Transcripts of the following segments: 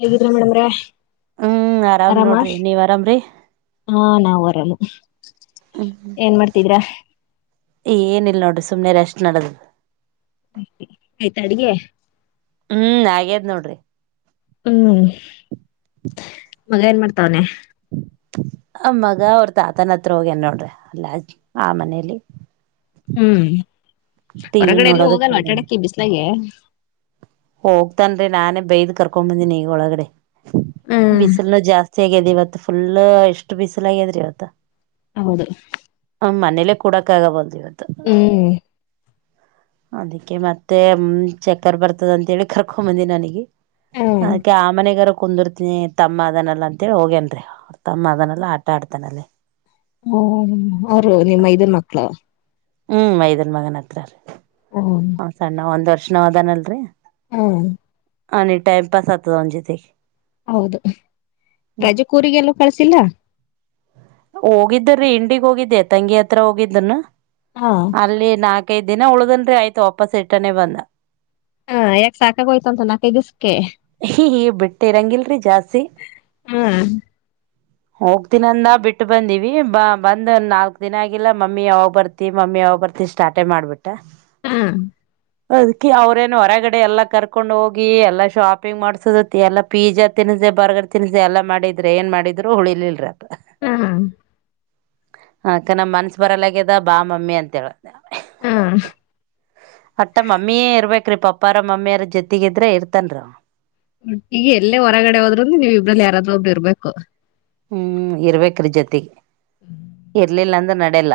ಹೇಗಿದ್ರಾ ಮೇಡಮ್ರ ಹ್ಮ್ ಆರಾಮ್ ನೋಡ್ರಿ ರಮಾಷ್ ನೀವ್ ಆರಾಮ್ರೀ ಹಾ ನಾವು ರ ಏನ್ ಮಾಡ್ತಿದರಾ ಏನಲ್ ನೋಡಿ ಸುಮ್ನೆಾರ ಅಷ್ಟ್ ನಡದ ಅಡಿಗೆ ಹ್ಮ್ ಹಾಗೇದ್ ನೋಡ್ರಿ ಹ್ಮ್ [inaudible] ಮಗ ಏನ್ ಮಾಡ್ತವ್ನೆ [inaudible] ಆ ಮಗ ಅವ್ರ ತಾತನ ಹತ್ರ ಹೋಗ್ಯನೆ ನೋಡ್ರಿ ಅಲ್ಲ ಆ ಮನೇಲಿ ಹ್ಮ್ ಟಿವಿ ಹೊರಗಡೆ ಎಲ್ಲೂ ನೋಡೋದಕ್ ಹೋಗಲ್ಲ ಅಟಡಕ್ಕಿ ಬಿಸ್ಲಾಗ ಹೋಗ್ತನ್ೀ ನಾನೇ ಬೈದ್ ಕರ್ಕೊಂಡ್ ಬಂದೀನಿ ಈಗ ಒಳಗಡೆ ಹ್ಮ್ ಬಿಸಿಲ್ನ ಜಾಸ್ತಿ ಆಗ್ಯಿದೆ ಇವತ್ ಫುಲ್ ಎಷ್ಟು ಬಿಸಿಲ್ಗ್ಯಾದ್ರಿ ಇವತ್ತ ಹೌದು ್ ಮೇಲೆೇ ಕುಡಕ್ಕ ಆಗ ಬಲ್ವ ಹ್ಮ್ ಅದಕ್ಕೆ ಮತ್ತೆ ಚಕ್ಕರ್ ಬರ್ತದಂತೇಳಿ ಕರ್ಕೊಂಬಂದಿ ನನಗೆ ಹ್ಮ್ ಅದಕ್ಕೆೆ ಆಮನೆಗರ ಕುಂದಿರ್ತನಿ ತಮ್ಮ ಅದನ್ನೆಲ್ಲಾ ಅಂತೇಳಿ ಹೋಗೇನ್ೀ ಅವ ತಮ್ಮ ಅದನ್ನೆಾ ಆಟ ಆಡ್ತಾನಲ್ಲಿ ಹ ಅವರು ನಿಮ್ಮ ಇದನ್ ಮಕ್ಳ ಹ್ಮ್ ಮೈದನ್ ಮಗನ ಹತ್ರ ರೀ ಹ್ಮ್ ಹ ಸಣ್ಣ ಒಂದ್ ವರ್ಷ ನ ಹದಾನಲ್ರರಿ. ಹ್ಮ ಅ ಟ್ಟೆಮ್ ಪಸ್ ಆತದ್ ಅವನ್ ಜತೆಗೆ. ಹೌದು ರಾಜಕ್ ಉರಿಗೆಲ್ಲು ಕಳ್ಸಿಲ್ಲ. ಹೋಗಿದ್ದ ರಿ ಇಂಡಿಗ್ ಹೋಗಿದ್ದೆ ತಂಗಿ ಹತ್ರ ಹೋಗಿದ್ದನ ಹಾ ಅಲ್ಲಿ ನಾ ನಾಕ್ ಐದಿನ ಉಳ್ದಲ್ರರಿ ಆಯ್ತು ವಾಪಸ್ ರಿಟ್ಟನೇ ಬಂದ. ಹಾ ಯಾಕ ಸಾಕಾಗೋಯ್ತಂತ ನಾಲ್ಕೈದು ದಿವ್ಸಕ್ಕೆ ಹ ಹ ಬಿಟ್ಟಿರಂಗಿಲ್ರಿ ಜಾಸ್ತಿ. ಹ್ಮ್ ಹೋಗ್ ತಿನಂದ ಬಿಟ್ಟು ಬಂದಿವಿ ಬ ಬಂದ್ ನಾಲ್ಕು ದಿನ ಆಗಿಲ್ಲ ಮಮ್ಮಿ ಯಾವಾಗ್ ಬರ್ತಿ ಮಮ್ಮಿ ಯಾವಾಗ್ ಬರ್ತಿ ಸ್ಟಾಟ್ ಆಟೆ ಮಾಡ್ಬಿಟ್ಟಾ. ಹ್ಮ್ ಅದ್ಕಿ ಅವ್ರೇನು ಹೊರಗಡೆ ಎಲ್ಲಾ ಕರ್ಕೊಂಡ್ ಹೋಗಿ ಎಲ್ಲಾ ಶಾಪಿಂಗ್ ಮಾಡ್ಸದ ಎಲ್ಲಾ ಪೀಜಾ ತಿ ಪಿಜ ಬರ್ಗರ್ ತಿನ್ಸಿ ಎಲ್ಲ ಮಾಡಿದ್ರೆ ಏನ್ ಮಾಡಿದ್ರು ಉಳಿಲ್ರ. ಹ್ಮ ಹಾ ಅತೆ ನಮ್ ಮನ್ಸ ಬರಲಗ್ಯದ ಬಾ ಮಮ್ಮಿ ಅಂತ ಹೇಳ ಹ್ಮ ಬಾಕ್ರೀ ಪಪ್ಪಾರ ಮಮ್ಮಿಯಾರ ಜೊತೆಗಿದ್ರೆ ಇರ್ತನ್. ಈಗ ಎಲ್ಲೇ ಹೊರಗಡೆ ಹೋದ್ರನು ನೀವ್ ಇಬ್ರಲ್ ಯಾರಾದ್ರೂ ಒಬ್ರು ನು ಇರ್ಬೇಕು. ಹ್ಮ್ ಇರ್ಬೇಕ್ರಿ ಜೊತೆಗೆ ಇರ್ಲಿಲ್ಲ ಅಂದ್ರ ನಡ್ಯಲ್ಲ.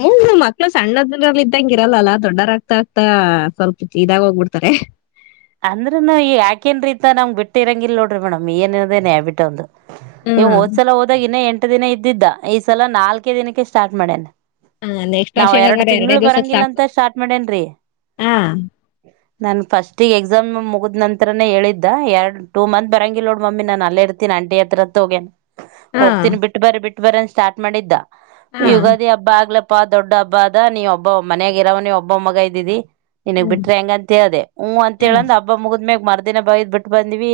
ಹ್ಮ್ ಮಕ್ಳು ಸಣ್ಣದ್ರ ಇದ್ದಂಗ ಇರಲ್ಲಲ್ಲಾ ದೊಡ್ಡರಾಗ್ತಾ ಆಗ್ತಾ ಸ್ವಲ್ಪ ಇದಾಗ ಹೋಗ್ಬಿಡ್ತಾರೆ. ಅಂದ್ರನು ಈಗ ಯಾಕೇನ್ ರೀತ ನಮ್ ಬಿಟ್ಟ ಇರಂಗಿಲ್ ನೋಡ್ರಿ ಮೇಡಮ್ ಏನದೇನ್ ಹ್ಯಾಬಿಟ್ ಒಂದು. ಈ ಹ್ಮ್ ಹೋದ್ಸಲ ಹೋದಾಗ ಇನ್ನ ಎಂಟ ದಿನ ಇದ್ದಿದ್ದ ಈ ಸಲ ನಾಲ್ಕೆ ದಿನಕ್ಕೆ ಸ್ಟಾರ್ಟ್ ಮಾಡೇನ್ ನೆಕ್ಸ್ಟ್ ನಾವ್ ವರ್ಷಕ್ಕೆ ಎರಡು ಹಂಗಾರೆ ತಿಂಗ್ಳ ಎರಡೇ ದಿವ್ಸಕ್ ಬರಂಗಿಲ್ಲ ಸಾಕು ಅಂತ ಸ್ಟಾರ್ಟ್ ಮಾಡೇನ್ರಿ. ಹಾ ನನ್ ಫಸ್ಟ್ - - ಎಕ್ಸಾಮ್ ಮುಗಿದ್ ನಂತ್ರನೇ ಹೇಳಿದ್ದ ಎರಡು ಟೂ ಮಂತ್ ಬರಂಗಿಲ್ಲ ನೋಡ್ ಮಮ್ಮಿ ನಾನು ಅಲ್ಲೇ ಇತನಿ ಅಂಟಿ ಹತ್ರ ಹತ್ರ ಹೋಗಿ. ಹಾ ಹೋಗ್ತೀನಿ ಬಿಟ್ಟ ಬರಿ ಬಿಟ್ಟ ಬರೀ ಅಂತ್ ಸ್ಟಾರ್ಟ್ ಮಾಡಿದ್ದ ಹಾ ಯುಗಾದಿ ಹಬ್ಬ ಆಗ್ಲಪ್ ಹಪ್ಪಾ ದೊಡ್ಡ ಹಬ್ಬ ಅದ ನೀವ ಒಬ್ಬ ಮನ್ಯಾಗ್ ಇರವ ನೀವು ಒಬ್ಬ ಮಗ ಇದಿದಿ ನಿನಗ್ ಹ್ಮ್ ಬಿಟ್ರೆ ಹೆಂಗ ಅಂತ ಹೇಳ್ದೆ. ಹ್ ಅಂತ ಹೇಳ ಹ್ಮ್ ಅಂದ ಅಬ್ಬ ಮುಗದ್ ಮರ್ದಿನ ಬೈದ್ ಬಿಟ್ಟ ಬಂದ್ವಿ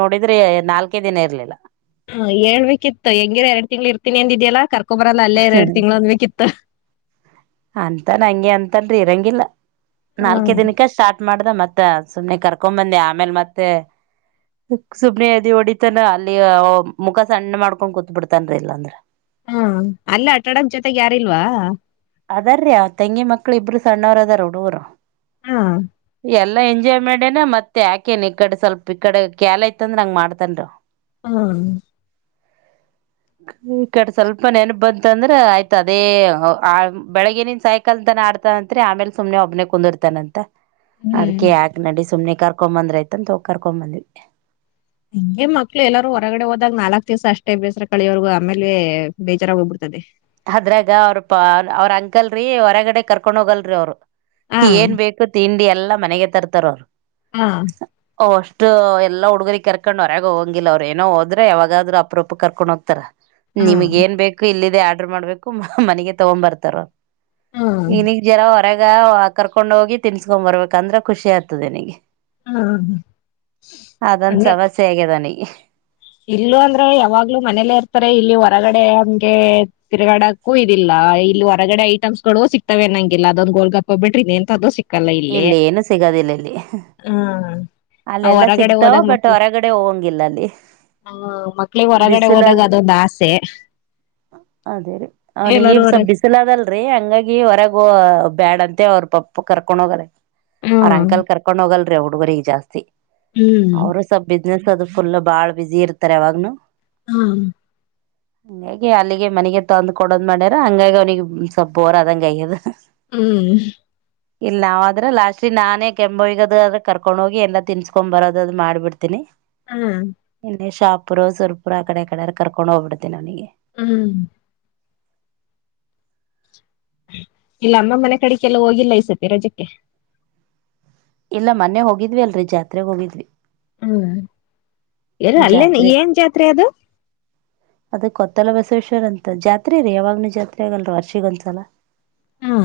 ನೋಡಿದ್ರೆ ನಾಲ್ಕೆ ದಿನ ಇರ್ಲಿಲ್ಲ. ಹಾ ಹೇಳ್ಬೇಕಿತ್ತು ಹ ಹೆಂಗಿರ ಎರಡ್ ತಿಂಗ್ಳ ಇರ್ತಿನ್ ಅಂದಿದ್ಯಲ್ಲ ಕರ್- - ಕ್ಕೊಬರಲ್ಲ ಅಲ್ಲೇ ಇರು ಎರಡು ತಿಂಗ್ಳು ಅನ್ಬೆಕೇಕಿತ್ತು. ಅಂತಲ್ರಿ ಇರಂಗಿಲ್ಲ ನಾಲ್ಕೆ ಹ್ಮ್ ದಿನಕ್ಕ ಸ್ಟಾರ್ಟ್ ಮಾಡ್ದ ಮತ್ತ ತ್ತ ಸುಮ್ನೆ ಕರ್ಕೊ್ ಬಂದೆ ಆಮೇಲ್ ಮತ್ತೆ. ಸುಬ್ನಿದಿ ಹೊಡಿತನ ಅಲ್ಲಿ ಮುಖ ಸಣ್ಣ ಮಾಡ್ಕೊಂಡ್ ಕುೂತ್ ಬಿಡ್ತನ್ರಿ ಇಲ್ಲ ಅಂದ್ರೆ. ಹ್ಮ ಅಲ್ಲೇ ಆಟಾಡೊಕೆ ಜೊತೆಗೆ ಯಾರಿಲ್ವಾ. ಅದಾರ್ರೀ ಅವರ್ ತಂಗಿ ಮಕ್ಕಳು ಇಬ್ರು ಸಣ್ಣವ್ರ ಅದಾರ ಹುಡುಗ್ರು. ಹಾ ಎಲ್ಲಾ ಎಂಜಾಯ್ ಮಾಡೇನ ಮತ್ತೆ ಯಾಕೇನ ನಿಕಡ್ ಸ್ವಲ್ಪ್ ಈ ಕಡೆ ಕ್ಯಾಲ ಐತ್ಂದ್ರ ಹಂಗ್ ಮಾಡ್ತನ ಹ್ಮ ಈ ಕಡೆ ಸ್ವಲ್ಪ ನೆನಪು ಬಂತಂದ್ರೆ ಆಯ್ತ ಅದೇ. ಆ ಬೆಳಗ್ಗಿನಿಂದ್ ಸೈಕಲ್ ತನ ಆಡ್ತಂತತ್ರಿ ಆಮೇಲೆ ಸುಮನೆ ಒಬ್ನೆ ಕುಂದುರ್ತಾನಂತ. ಅದ್ಕ ಹ್ಮ್ ಯಾಕ ನಡಿ ಸುಮ್ನೆ ಕರ್ಕೊ ಬಂದ್ರ ಐತಂತ ಹೋಗ ಕರ್ಕೊ ಬಂದ್ವಿ. ಹಿಂಗೆ ಮಕ್ಳು ಎಲ್ಲಾರೂ ಹೊರಗಡೆ ಹೋದಾಗ ನಾಲ್ಕ್ ದಿವ್ಸ ಅಷ್ಟೇ ಬೇಸರ ಕಳಿಯೋವರ್ಗ ಆಮೇಲೆೇ ಬೇಜಾರಾಗ ಹೋಗ್ಬಿಡ್ತದೆ. ಅದ್ರಾಗ ಅವ್ರ ಪ ಅವ್ರ ಅಂಕಲ್ರೀ ಹೊರಗಡೆ ಕರ್ಕೊಂಡ್ ಹೋಗಲ್ರಿ ಅವ್ರು. ಹಾ ಏನ್ ಬೇಕು ತಿಂಡಿ ಎಲ್ಲಾ ಮನೆಗೆ ತರ್ತಾರ್ ಅವರು. ಹ್ಮ ಅಷ್ಟು ಎಲ್ಲ ಹುಡುಗ್ ಕರ್ಕೊಂಡ್ ಹೊರಾಗ್ ಹೋಗಂಗಿಲ್ಲ ಅವ್ರು ಏನೋ ಹೋದ್ರೆ ಯಾವಾಗಾದ್ರರು ಅಪ್ರೂಪ ಕರ್ಕೊಂಡು ಹೋಗ್ತಾರ. ಹಾ ನಿಮಗ್ ಏನ್ ಬೇಕು ಇಲ್ಲಿದೆ ಆರ್ಡ್ರ ಮಾಡ್ಬೇಕು ಮನೆಗೆ ತಗೊ ಬರ್ತಾರ. ಹ್ಮ್ ಇನಗ್ ಜರ. ರಗ ಕರ್ಕೊಂಡ್ ಹೋಗಿ ತಿನ್ಸ್ಕ ಬರ್ಬೇಕ ಅಂದ್ರೆ ಖುಷಿ ಆಗ್ತದೆ ನಗೆ. ಹ್ಮ್ ಅದಂದ ಅಂದ್ರೆ ಸಮಸ್ಯೆ ಆಗದಾನಿ. ಇಲ್ಲೂ ಅಂದ್ರೆ ಯಾವಾಗ್ಲೂ ಮನೇಲ್ಲೇ ಇರ್ತಾರೆ ಇಲ್ಲಿ ಹೊರಗಡೆ ಹಂಗೆ ತಿರ್ಗಾಡಕ್ಕೂ ಇದಿಲ್ಲ. ಇಲ್ಲಿ ಹೊರಗಡೆ ಐಟಮ್ಸ್ ಗಳು ಸಿಕ್ತವೆ ನಂಗಿಲ್ಲ ಅದೊಂದು ಗೋಲ್ಗಾಪ್ಪ ಬಿಟ್ರಿ ಅಂತ ಅದು ಸಿಕ್. ಇಲ್ಲಿ ಏನು ಸಿಗದಿಲ್ಲ ಇಲ್ಲಿ. ಆ ಅಲ್ಲೆಲ್ಲಾ ಹೊರಗಡೆ ಸಿಗ್ತಾವ ಬಟ್ ಹೊರಗಡೆ ಹೋಗಂಗಿಲ್ಲ ಅಲ್ಲಿ. ಹಾ ಮಕ್ಳಗ್ ಹೊರಗಡೆ ಬಿಸಿಲ ಹೋದಾಗ ಅದೊಂದು ಆಸೆ. ಅದೇ ರೀ ಅವ್ನಿಗೆ ಎಲ್ಲರೂ ಸ್ವಲ್ ಹೊರಗೆ ಬಿಸಿಲ ಅದಲ್ರರಿ ಹಂಗಾಗಿ ಹೊರಗೂ ಬ್ಯಾಡಂತ. ಮತ್ತ ಅವ್ರ ಪಪ್ಪ ಕರ್ಕೊಂಡ್ ಹೋಗ್ರ ಅವ್ರ ಹ್ಮ್ ಅಂಕಲ್ ಕರ್ಕೊಂಡ್ ಹೋಗಲ್ರಿ ಹುಡುಗರು ಈಗ ಜಾಸ್ತಿ. ಹ್ಮ್ ಅವರು ಸ್ವಲ್ ಬಿಸ್ನೆಸ್ ಅದು ಫುಲ್ ಬಾಳ್ ಬಝಿ ಇರ್ತಾರೆ ಅವಾಗ್ನು. ಹಾ. ಹಂಗಾಗಿ ಅಲ್ಲಿಗೆ ಮನೆಗೆ ತೊಂದ್ ಕೊಡೋದ್ ಮಾಡ್ಯಾರ ಹಂಗಾಗಿ ಅವನಿಗೆ ಸ್ವಲ್ಪ ಬೋರ ಅದಂಗ ಅಯ್ಯದ. ಹ್ಮ್ ಇಲ್ಲ ನಾಾವ ಆದ್ರ ಲಾಸ್ಟ್ಲಿ ನಾನೇ ಕೆಂಬಿಗದ್ರೆ ಕರ್ಕೊಂಡ್ ಹೋಗಿ ಎಲ್ಲ ತಿನ್ಸಸ್ಕೊಂಡ್ ಬರೋದದು ಮಾಡ್ಬಿಡ್ತೀನಿ ಹ್ಮ್ ಇನ್ನೆ ಶಾಪುರ್ ಸುರ್ಪುರ ಆ ಕಡೆ ಕಡೆಾರ ಕರ್ಕೊಂಡು ಹೋಗ್ಬಿಡ್ತಿನಿ ನನಿಗೆ ಹ್ಮ್ ಇಲ್ಲ ಅಮ್ಮ ಮನೆ ಕಡೆಗೆಲ್ಲ ಹೋಗಿಲ್ಲ ಈ ಸತಿ ರಜಕ್ಕೆ ಇಲ್ಲ ಮೊನ್ನೆ ಹೋಗಿದ್ವಿ ಅಲ್ರರಿ ಜಾತ್ರೆಗ್ ಹೋಗಿದ್ವಿ ಹ್ಮ್ ಎಲ್ಲ ಅಲ್ಲೇ ಜಾತ್ರೆ ಏನ್ ಜಾತ್ರೆ ಅದು ರ್ ಅಂತ ಜಾತ್ರೆ ರೀ ಯಾವಾಗ್ನೂ ಜಾತ್ರೆ ಆಗಲ್ ವರ್ಷಿಗ ಒಂದ್ಸಲ ಹಾ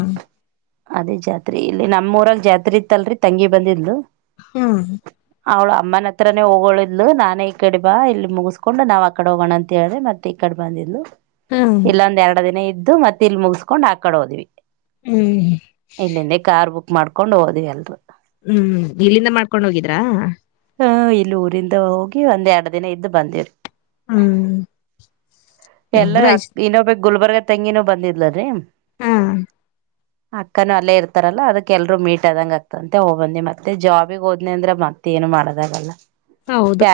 ಅದೇ ಜಾತ್ರಿ ಇಲ್ಲಿ ನಮ್ಮೂಊರಲ್ ಜಾತ್ರೆ ಇತ್ತಲ್ರರಿ ತಂಗಿ ಬಂದಿದು ಹ್ಮ್ ಅಮ್ಮನ ಹತ್ರನೇ ಹೋಗೋಳು ನಾ ಮನೆ ಈ ಕಡೆ ಬಾ ಇಲ್ಲಿ ಮುಗಿಸ್ಕೊಂಡು ನಾವ್ ಆ ಕಡೆ ಹೋಗೋಣ ಅಂತ ಹೇಳ್ರೆ ಮತ್ತೆ ಈ ಕಡೆ ಬಂದಿದ್ದು ಹ್ಮ್ ಇಲ್ಲೊಂದ ಎರಡು ದಿನ ಇದ್ದು ಮತ್ತೆ ಇಲ್ ಮುಗಸ್ಕೊಂಡ್ ಆಕಡೆ ಹೋದ್ವಿ ಹ್ಮ್ ಇಲ್ಲಿಂದ ಕಾರ್ ಬುಕ್ ಮಾಡ್ಕೊಂಡು ಹೋದ್ವಿ ಅಲ್ರು ಹ್ಮ್ ಇಲ್ಲಿಂದ ಮಾಡ್ಕೊಂಡ ಹೋಗಿದ್ರಾ ಹ ಇಲ್ಲಿ ಊರಿಂದ ಹೋಗಿ ಒಂದ್ ಎರಡು ದಿನ ಇದ್ದ್ ಬಂದಿವ್ರಿ ಹ್ಮ್ ಎಲ್ಲ ಅ ಎಂಗ್ರೇಜ್ ಇನೋ ಬಕ್ ಗುಲ್ಬರ್ಗ ತೆಂಗಿನೂ ಬಂದಿದ್ಲ್ರರಿ ಹಾ ಅಕ್ಕನು ಅಲ್ಲೇ ಇರ್ತಾರಲ್ಲಾ ಅದಕ್ಕೆ ಎಲ್ರು ಮೀಟ್ ಆದಂಗ ಆಗ್ತಂತೆ ಹೋಗಬಂದಿ ಮತ್ತೆ ಜಾಬಿಗ್ ಹೋದ್ನ ಅಂದ್ರ ಮ ಮತ್ತೇಏನು ಮಾಡದಾಗಲ್ಲ ಹೌದು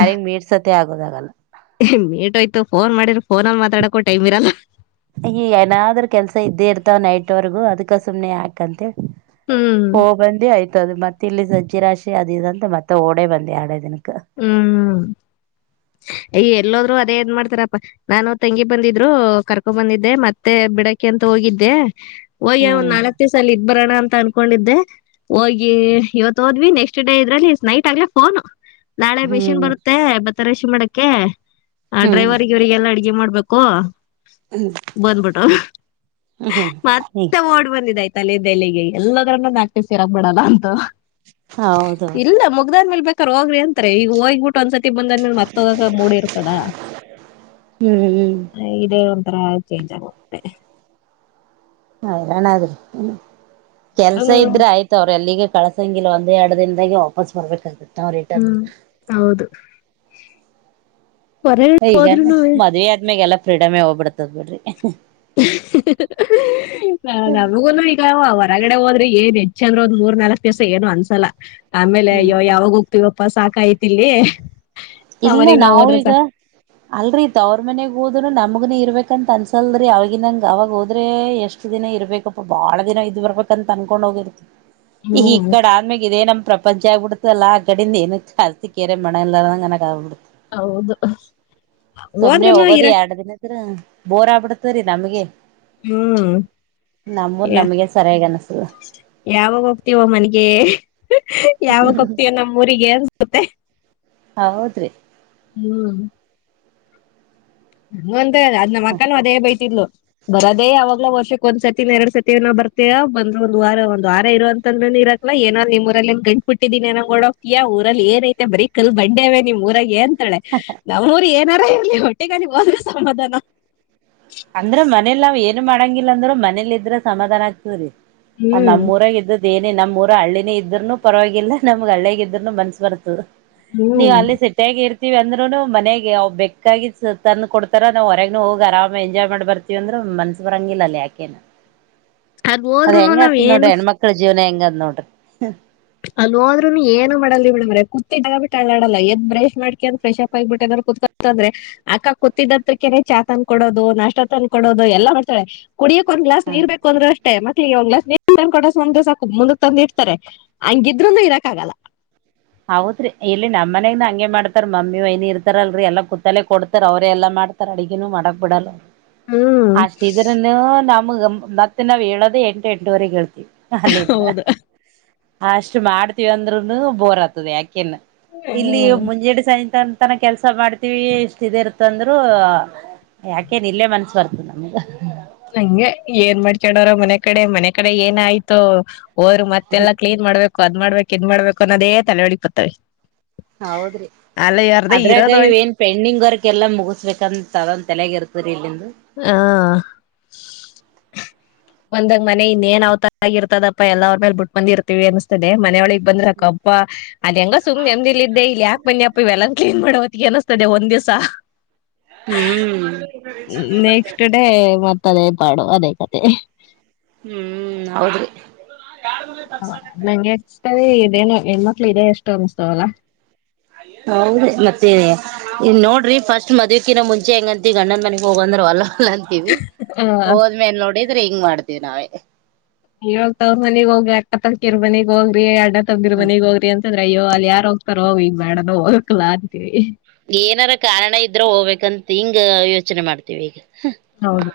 ಮೇಟೋಯ್ತು ಫೋನ್ ಮಾಡಿರ ಫೋನಲ್ಲಿ ಮಾತಾಡ ಕೊಟೆ ಇ ಮಿರಲ್ಲ ಈ ಏನಾದ್ರ ಕೆಲ್ಸ ಇದ್ದೇ ಇರ್ತಾವ ನೈಟ್ವರ್ಗೂ ಅದ್ಕ ಸುಮ್ನೆ ಯಾಕಂತೆ ಹ್ಮ್ ಹೋಗಬಂದಿ ಆಯ್ತ ಅದು ಮತ್ತೆ ಮತ್ತ ಇಲ್ಲಿ ಸಜ್ಜ ರಾಶಿ ಅದ ಅಂತ ಮತ್ತೆ ಓಡೆೇ ಬಂದ ಎರಡೇ ದಿನಕ್ಕೆ ಹ್ಮ್ ಹ ಈ ಎಲ್ಲೋದ್ರು ಅದೇ ದ್ ಮಾಡ್ತಾರಪ್ಪಾ ನಾನು ತೆಂಗಿ ಬಂದಿದ್ರು ಕರ್ಕೊಂಡ ಬಂದಿದ್ದೆ ಮತ್ತೆ ಬಿಡಕಿ ಅಂತೂ ಹೋಗಿದ್ದೆ ಒಯ್ಯ ಹ್ಮ್ ಒನಾಲ್ತ್ತೇ ಸಾಲ ಇದ್ ಬರೋಣ ಅಂತ ಅ ಕಕೊಂಡಿದ್ದೆ ಹೋಗಿ ಇವತ್ತು ಹೋದ್ವಿ ನೆಕ್ಸ್ಟ್ ಡೇ ಇದ್ರಲ್ಲಿ ನೈಟ್ ಆಗ್ಲ ಫೋನು ನಾಳೆ ಮೆಷಿನ್ ಹ್ಮ್ ಬರುತ್ತೆ ಭತ್ತ ರಷಿ ಮಾಡಕ್ಕೆ ಆ ಹ್ಮ್ ಡ್ರೈವರ್ಗೆ ಇವರಿಗೆಲ್ಲಾ ಅಡ್ಗೆ ಮಾಡ್ ಬು ಬಂದ್ಬಿಟ್ಟು ಹ್ಮ್ ಹ್ಮ್ ಮತ್ತೆ ಓಡ್ ಬಂದಿದಾಯ್ತು ತಲೆ ತಲೆಗೆ ಎಲ್ಲದ್ರನ್ನೂಾಕ್ತೀ ಸ ಸಿರಾ ಮಾಡಲ್ಲ ಅಂತೂ ಹೌದೌದು ಇಲ್ಲ ಮುಗ್ದಾದ ಮೇಲ್ ಬೇಕಾರ ಹೋಗ್ರಿ ಅಂತಾರೆ ಈಗ ಹೋಗಿಬ ಒಂದ್ಸತಿ ಬಂದಂದ ಮರ್ತ ಹೋಗಕ ಮೂಡಿ ಇರ್ತದ ಹ್ಮ್ ಹ್ಮ್ ಇ ಎ ಆಳ ಚಜ ಕೊಟ್ಟೆ ಹ ಇರಾಣಾದ್ರಿ ಕೆಲ್ಸ ಇದ್ರೆ ಆಯ್ತ ಅವ್ರ ಎಲ್ಲಿಗೆ ಕಳಸಂಗಿಿಲ್ಲ ಒಂದೇ ಎರಡು ದಿನದಾಗ ಓಪನ್ಸ್ ಬರಬೇಕಾಗೆ ಹ್ಮ್ ಹೌದು ಹೊರಗಡೆ ಈಗ ಹೋದ್ರುನು ಮದ್ ಆದ್ಮ್ಯಾಗೆಲ್ಲಾ ಫ್ರೀಡಮೇ ಹೋಗ್ಬಿಡ್ತದ ಬಿಡ್ರಿ ನಮಗುನು ಈಗ ಹೊರಗಡೆ ಹೋದ್ರೆ ಏನ್ ಚಂದ್ರ ಒಂದ್ ಮೂರ್ ನಾಲ್ಕ್ು ದಿವಸ ಏನು ಅನ್ಸಲ್ಲ ಆಮೇಲೆ ಹ್ಮ್ ಯೋ ಯಾವಾಗ ಹೋಗ್ತಿವೋ ಪಪ್ಪ ಸಾಕಾಯ್ತಿಲ್ಲಿ ಇಲ್ಲ ನಾವವುೀಗ ಅಲ್ರೀತ್ ಅವ್ರ ಮನೆಗ್ ಹೋದನು ನಮಗನ ಇರ್ಬೇಕ ಂತ ಅನ್ಸಲ್್ರಿ ಅವಗ ನಂಗೆ ಅವಾಗ ಹೋದ್ರೆ ಎಷ್ಟ್ ದಿನ ಇರ್ಬೇಕಪ್ಪ ಬಾಳ ದಿನ ಇದ್ ಬರ್ಬೇಕ ಅಂತ ಅನ್ಕೊಂಡೋಗ ಈ ಈ ಹ್ಮ್ ಕಡೆ ಆದ್ಮೇಾಗ ಇದೇ ನಮ್ ಪ್ರಪಂಚ ಆಗ್ಬಡ ಇಲ್ಲ ಆ ಗಡಿಂದ ಏನ ಕಾಸತಿ ಕೇರೆ ಮಾಡೋ ನನಗ್ ಆಬಿಡ್ು ಹೌದು ಸುಮ್ನೆ ಹೋದ್ರೂನು ಇರ ಹೋಗೋದು ಎರಡ್ ದಿನ ಬೋರ್ ಆಗ್ಬಿಡ್ತ್ರೀ ನಮಗೆ ಹ್ಮ್ ನಮ್ಮೂರ್ ನಮಗೆ ಸರಿಯಾಗಿ ಅನ್ಸಲ್ಲ ಯಾವಾಗ ಹೋಗ್ತವ ಮನಗೆ ಯಾವಾಗ ಹೋಗ್ತೀಯೋ ನಮ್ಮ್ ಊರಿಗೆ ರ್ಗುತ್ತೆ ಹೌದ್ರಿ ಹ್ಮ್ ಹಂದ ಅದ್ ಮಕ್ಕನು ಅದೇ ಬೈತಿ್ಲು ಬರದೇ ಅ ಅವಾಗಲ ವರ್ಷ ಕ ಕೊಸತಿ ಮ ಸ ಏ ಬರ್ತವ ಬಂದ್ರ ಒಂದು ವಾರ ಒಂದ ವಾರ ಇೋ ಅಂತಂದ್ರೂ ಇರಕ್ಲ್ಲ ಏನ್ ನಿಮ್ಮ ಊಲ್ಲಲ್ಲಿ ಗಂ್ ಬಿಟ್ಟಿದೀನಿಏನ ನೋಡೋಗತಿಯಯ ಊರಲ್ಲಿ ಏ ಐತೆ ಬರಿ ಕಲ್ ಬಂಡೇವ ನಿಮ್ ಊರಾಗ ಏ ಾಳೆ ನಮ್ಮ್ೂರು ಏನಾರ ಇಲ್ಲಿ ಹೊಟ್ಟೆಗಾಲ ಹೋದ್ರೆ ಸಮಾಧಾನ ಅಂದ್ರ ಮನೇಲಿ ನಾವ್ ಏನು ಮಾಡಂಗಿಲ್ಲ ಅಂದ್ರರು ಮನೇಲಿ ಇದ್ರ ಸಮಾಧಾನ ಆಗ್ತವ್ರೀ ಅ ಹ್ಮ್ ನಮ್ಮೂಊರಗೆ ಇದ್ದ ಇದೇನೇ ನಮ್ಮ ಊರು ಹಳ್ಳಿನೇ ಇದ್ರೂ ಪರವಾಗಿಲ್ಲ ನಮ್ಗೆ ಹಳ್ಳಿಯಗ ಇದ್ೂನು ಮನ್ಸ್ಸ ಬರ್ತದರು ನೀವ್ ಹ್ಮ್ ಅಲ್ಲಿ ಸೆಟ್ಟಿಯಗ ಇರ್ತ ರ್ವಿ ಅಂದ್ರುನು ಮನೆಗೆ ಅವ್ ಬೆೇಕಾಗಿ ತಂದು ಕೊಡ್ತಾರ ನಾವು ಹೊರಗನು ಹೋಗಿ ಆರಾಮ ಎಂಜಾಯ್ ಮಾಡ್ ಬರ್ತೀವಿ ಅಂದ್ರೆ ಮನ್ಸ್ ಬರಂಗಿಲ್ಲ ಅಲ್ಲ ಯಾಕೆನು ಅದ್ ಹೋದ್ರುನು ಹೆಂಗ ನಾವ್ ಆತದ್ ಏನ್ ನೋಡ್ರಿ ಹೆಣ್ಮಕ್ಳ ಜೀವನ ಹೆಂಗ ಅದ್ ನೋಡ್ರಿ ಅಲ್ಲಿೋದ್ೂನು ಏನು ಮಾಡಲ್ಲ ಮೇಡಮ್ರ ಕ ಬಿಟ್ಟ ಆಾಡಲ್ಲ ಎದ ಬ್ರ್ ಮಾಡ್ಕ ಅಂದ ್ರೆ್ಪ್ ಆಗ್ಿಬಿಟ್ಟ ಅ್ರೆ ಕ ಕುತ್ಕೊತಂದ್ರೆ ಅಕ್ಕ ಕೂತಿದತ್ರಕನೆ ಚಾ ತಂದ ಕೊಡೋದು ನಷ್ಟ ತಂದ ಕೊಡೋದು ಎಲ್ಲ ಮಾಡ್ತಾಳೆ ಕುಡಿಯಕ್ ಒಂದ್ ಗ್ಲಾಸ್ ನೀರ್ ಬೇಕ ಅಂದ್ರರು ಅಷ್ಟೇ ಮಕ್ಳಿಗೆ ಒಂದ್ ಗ್ಲಾ ನೀರ್ ತ ಕೊಡಸ ಅಂದ್ರ ಸಾಕು ಮುಂದಕ್ಕೆಕ್ ತಂದಿರ್ತಾರೆ ಹಂಗಿದ್ರಂದ ಇರಕ್ ಆಗಲ್ಲ ಹೌದ್ರಿ ಇಲ್ಲಿ ನಮ್ಮ ಮನಗ್ ಹಂಗೆ ಮಾಡ್ತಾರ್ ಮಮ್ಮಿ ವೈನಿ ಇರ್ತಾರಲ್ರಿ ಎಲ್ಲಾ ಕುತ್ತಲೆ ಕೊಡ್ತಾರ ಅವ್ರೇ ಎಲ್ಲಾ ಮಾಡ್ತಾರ ಅಡಗನು ಮಾಡಕ್ ಬಿಡಲ್ಲ ಹ್ಮ್ ಅಷ್ಟ ಇದ್ರನು ನಮಗ ಮತ್ತತ್ ನಾವ್ ಹೇಳದ ಎಂಟು ಎಂಟವರೆಗೆ ಹೇಳ್ತೀವಿ ಅಲ್ಲಿದ್ರ ಹೌದು ಅಷ್ಟ್ ಮಾಡ್ತೀವ ಅಂದ್ರುನು ಬೋರ್ ಆಗ್ತದೆ ಯಾಕೆ ಲ್ಲ ಇಲ್ಲಿ ಹ್ಮ್ ಮುಂಜಡು ಸಾಯಂತ ಅ ತನ ಕೆಲ್ಸ ಮಾಡ್ತೀವಿ ಇಷ್ಟ ಇದ ಇರ್ತಂದ್ರರು ಯಾಕೆ ನಿ ಇಲ್ಲೇ ಮನ್ಸ ಬರ್ತು ನಮ್ಗ ಕೋರು ಮನೆ ಕಡೆ ಮನೆ ಕಡೆ ಏನ ಆಯ್ತು ಅವೋರು ಮತ್ತೆಲ್ಲ ಕ್ಲೀನ್ ಮಾಡ್ಬೇಕು ಅದ್ ಮಾಡ್ಬೇಕು ನ್ ಮಾಡ್ಬೇಕು ಅನ್ನೋದೇ ತಲೆ ಹೊಡಿ ಬತವಿ ಹೌದ್ರಿ ಅದ್ರಾಗ ಇವ ಹೋಯ್ತು ಏನ್ ಪೆಂಡಿಂಗ್ ವರ್ಕ್ ಎಲ್ಲಾ ಮುಗಸ್ಬೇಕಂತದ ತಲಯಗ ಇರ್ತರಿ ಇಲ್ಲಿಂದ ಹಾ ಒಂದಾಗ ಮನೆ ಇನ್ನೇನ್ ಅವತ ಆಾಗಿ ಇರ್ತದಪ್ಪ ಎಾ ಅವ್ರ ಮೇಲೆ ಬಿಟ್ ಬಂದಿರ್ತತಿವಿ ಅನಸ್ತಿದೆ ಮನೆೊಳಿಿಗೆ ಬಂದ್ರಕ್ಕಪ್ಪಾ ಅದ ಹೆಂಗ ಸು್ ನೆಮ್ದಿಿಲ್ಲ ಇದೆ ಇಲ್ಲಿ ಯಾಕಕ್ ಬನ್ನಿಪ್ಪ ಇವೆಲ್ಲಾ ಕ್ಲೀನ್ ಮಾಡವ ಅನಿಸ್ತದೆ ಒಂದ್ ದಿವಸ ಹ್ಮ್ ನೆಕ್ಸ್ಟ್ ಡೇ ಮತ್ತೆ ತದೇ ಪಾಡು ಅದೇ ಕತೆೆ ಹ್ಮ್ ಹೌದ್ರಿ ಹ ನಂಗೆ ಎತ ಇದೇನು ಹೆಣ್ಮಕ್ಳ ಇದೆ ಎಷ್ಟು ಅನ್ಸ್್ತವಲ್ಲ ಹೌದ ಮತ್ತೇ ಇ ನೋಡರಿ ಫಸ್ಟ್ ಮದ್ಕಿಾ ಮುಂಚೆ ಹೆಂಗಂತಿ ಗಂಡಂದ ಮನೆಗ್ ಹೋಗಂದ್ವಲ್ಲ ಂತೀವಿ ಹೋದ್ಮೇಲ್ ನೋಡಿದ್ರೆ ಹಿಂಗ ಮಾಡ್ತೀವಿ ನಾವೇ ಇವಾಗ ತಾವ ಮನಗ ಹೋಗಿ ಅಕ್ಕತಕಿರ್ ಮನಗ್ ಹೋಗ್ರಿ ಎ ಎ ತಗ್ದಿರ್ ಮನೆಗ್ ಹೋಗ್ರಿ ಅಂತಂದ್ರ ಅಯ್ಯೋ ಅಲ್ಲಿ ಯಾರ ಹೋಗ್ತಾರೋ ಈಗ ಬೇಡ ಹೋಗಕ್ಲ ಅಂತೀರಿ ಏನಾರ ಕಾರಣ ಇದ್ರೆ ಹೋಗ್ಬೇಕಂತ ಹಿಂಗ ಯೋಚನೆ ಮಾಡ್ತೀವಿ ಈಗ ಹೌದು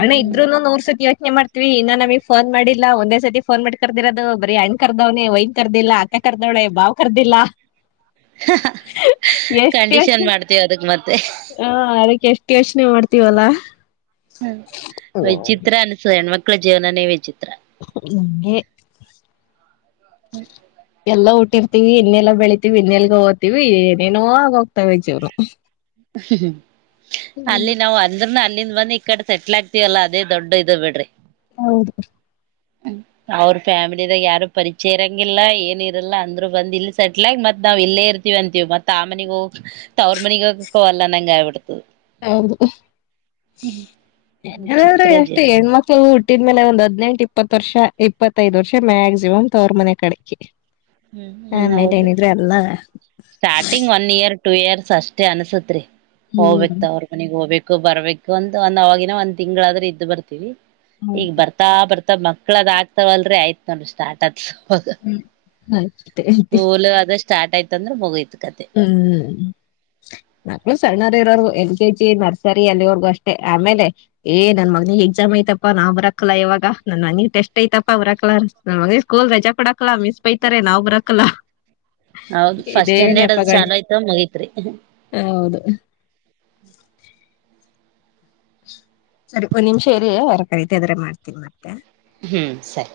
ಅಣೆ ಇದ್ರಂದ ನೂರ್ ಸತಿ ಯ ಏನ್ ಮಾಡ್ತತಿವಿ ಇನ್ನ ನಮ ಫೋನ್ ಮಾಡಿಲ್ಲ ಒಂದೇ ಸತಿ ಫೋನ್ ಮಾಡಿ ಕರ್ದಿರದು ಬರಿ ಅಣ್ಣ ಕರ್ದವ್ನೆ ಒಯನ್ ಕರ್ಿಲ್ಲ ಆ ಕರ್ದೋಳೆ ಬಾವ್ ಕರ್ದಿಲ್ಲಾ ಎಷ್ಟಷ ಕಂಡೀಷನ್ ಮಾಡ್ತೀವಿ ಅದಕ್ ಮತ್ತೆ ಹಾ ಅದಕ್ಕೆ ಎಷ್ಟ ಯೋಚನೆ ಮಾಡ್ತೀವಲ್ಲಾ ಹ್ಮ ವಿಚಿತ್ರ ಅನ್ಸುದ ಹೆಣ್ಮಕ್ಳ ಜೀವನನೇ ವಿಚಿತ್ರ ಹಗೆ ಹ್ಮ ಎಲ್ಲ ಊಟ್ಟಿರ್ತಿೀವಿ ಇನ್ನೆಲ್ಲ ಬೆಳತಿೀವಿ ಇನ್ನೆಲ್ಗ ಹೋಗ್ತಿೀವಿ ಏನೇನೋ ಆಗೋಗ್ತಾವ ಜವ್ರು ಅಲ್ಲಿ ನಾವು ಅಂದ್ರ ಅಲ್ಲಿ ಇಲ್ಲಿಂದ ಬಂದಿ ಈ ಕಡೆ ಸೆಟ್ಲ್ ಆಗ್ತವಲ್ಲ ಅದ ದೊಡ್ಡ ಇದು ಬಿಡ್ರಿ ಹೌದು ಹ ಅವ್ರ ಫ್ಯಾಮಿಲಿದಾಗ ಯಾರು ಪರಿಚಯಂಗಿಲ್ಲ ಏನ ಇರಲ್ಲ ಅಂದ್ರು ಬಂದ ಇಲ್ಲಿ ಸೆಟ್ಲ್ ಆಗಿ ಮತ್ ನಾವ್ ಇಲ್ಲೇ ಇ ವಂತೀವಿ ಮತ್ ಆ ಮನಗ ಹೋಗ ಅವ್ರ ಮನಿಗೋಗಲ್ಲ ನಂಗಗೆ ಆಬಿಡ್ತ ಹೌದು ಅಾದೂ ವಿಚಿತ್ರ ಎಷ್ಟು ಜನ ಹೆಣ್ಮಕ್ಳ ಊಟ ಇಟ್ಟಿದ್ಮೇಲೆ ಒಂದ್ ಹದ್ಿನೆಂಟು ಇಪ್ಪತ್ ವರ್ಷ ಇಪ್ಪತ್ತೈದ್ ವರ್ಷ ಮ್ಯಾಕ್ಸಿಮಮ್ ತವರ್ ಮನೆ ಕಡೆಕಿ ಹ್ಮ್ ಹ್ಮ ಹೌದ್ರಿ starting one year two years ಅಷ್ಟೇ ಅನ್ಸತ್ರಿ ಹ್ಮ್ ಹೋಗ್ಬೇಕಕ್ ಅವ್ರ ಮನಗ್ ಹೋಗ್ಬೇಕ ಬರ್ಬೇಕು ಅಂತ ಒಂದ್ ಆವಾಗಿನ ಒಂದ್ ತಿಂಗಳಾದ್ರೆ ಇದ್ದ್ ಬರ್ತೀವಿ ಹೌದು ಈಗ ಬರ್ತಾ ಬರ್ತಾ ಮ ಮಕ್ಳದ ಆಗ್ತವಲ್ರಿ ಆಯ್ತ್ ನೋ ಸ್ಟಾರ್ಟ ಅದ ಹ್ಮ್ ಹ್ಮ್ ಸ್ಕೂಲ್ ಅದು ಸ್ಟಾರ್ ಆಯ್ತ ಅಂದ್ರೆ ಮುೋಗಯತ್ ಹ್ಮ್ ನಕ್ಳು ಸರಿನಾರ ಇ ಕೆ ಜಿ ನರ್ಸರಿ ಅಲ್ಲಿವರ್ಗೂ ಅಷ್ಟೇ ಆಮೇಲೆ ಏ ನನ್ ಮಗನಿಗೆ ಎಕ್ಸಾಮ್ ಐತಪ್ಪಾ ನಾವು ಬರಕಲ್ಲ ಇವಾಗ ನನ್ ಮನಿ ಟೆಸ್ಟ್ ಐತಪಾ ಬರಕ್ಲ ನನ್ ಮಗ ಸ್ಕೂಲ್ ರಜಾ ಕೊಡಕಲಾ ಮಿಸ್ ಬೈತಾರೆ ನಾವ್ ಬರಕಲ್ಲಾ ಹೌದ ಫಸ್ಟ್ ಸ್ಟ್ಯಾಂಡರ್ಡ್ ಅದು ಚಾಲೋ ಆಯ್ತವ ಮಗೈತ್ರಿ ಹೌದು ಸರಿ ಒಂದ್ ನಿಮಿಷ ಏರಿ ಯರ ಕರೀತಿ ಅ ಆದ್ರೆ ಮಾಡ್ತನಿ ಮತ್ತೆ ಹ್ಮ್ ಸರಿ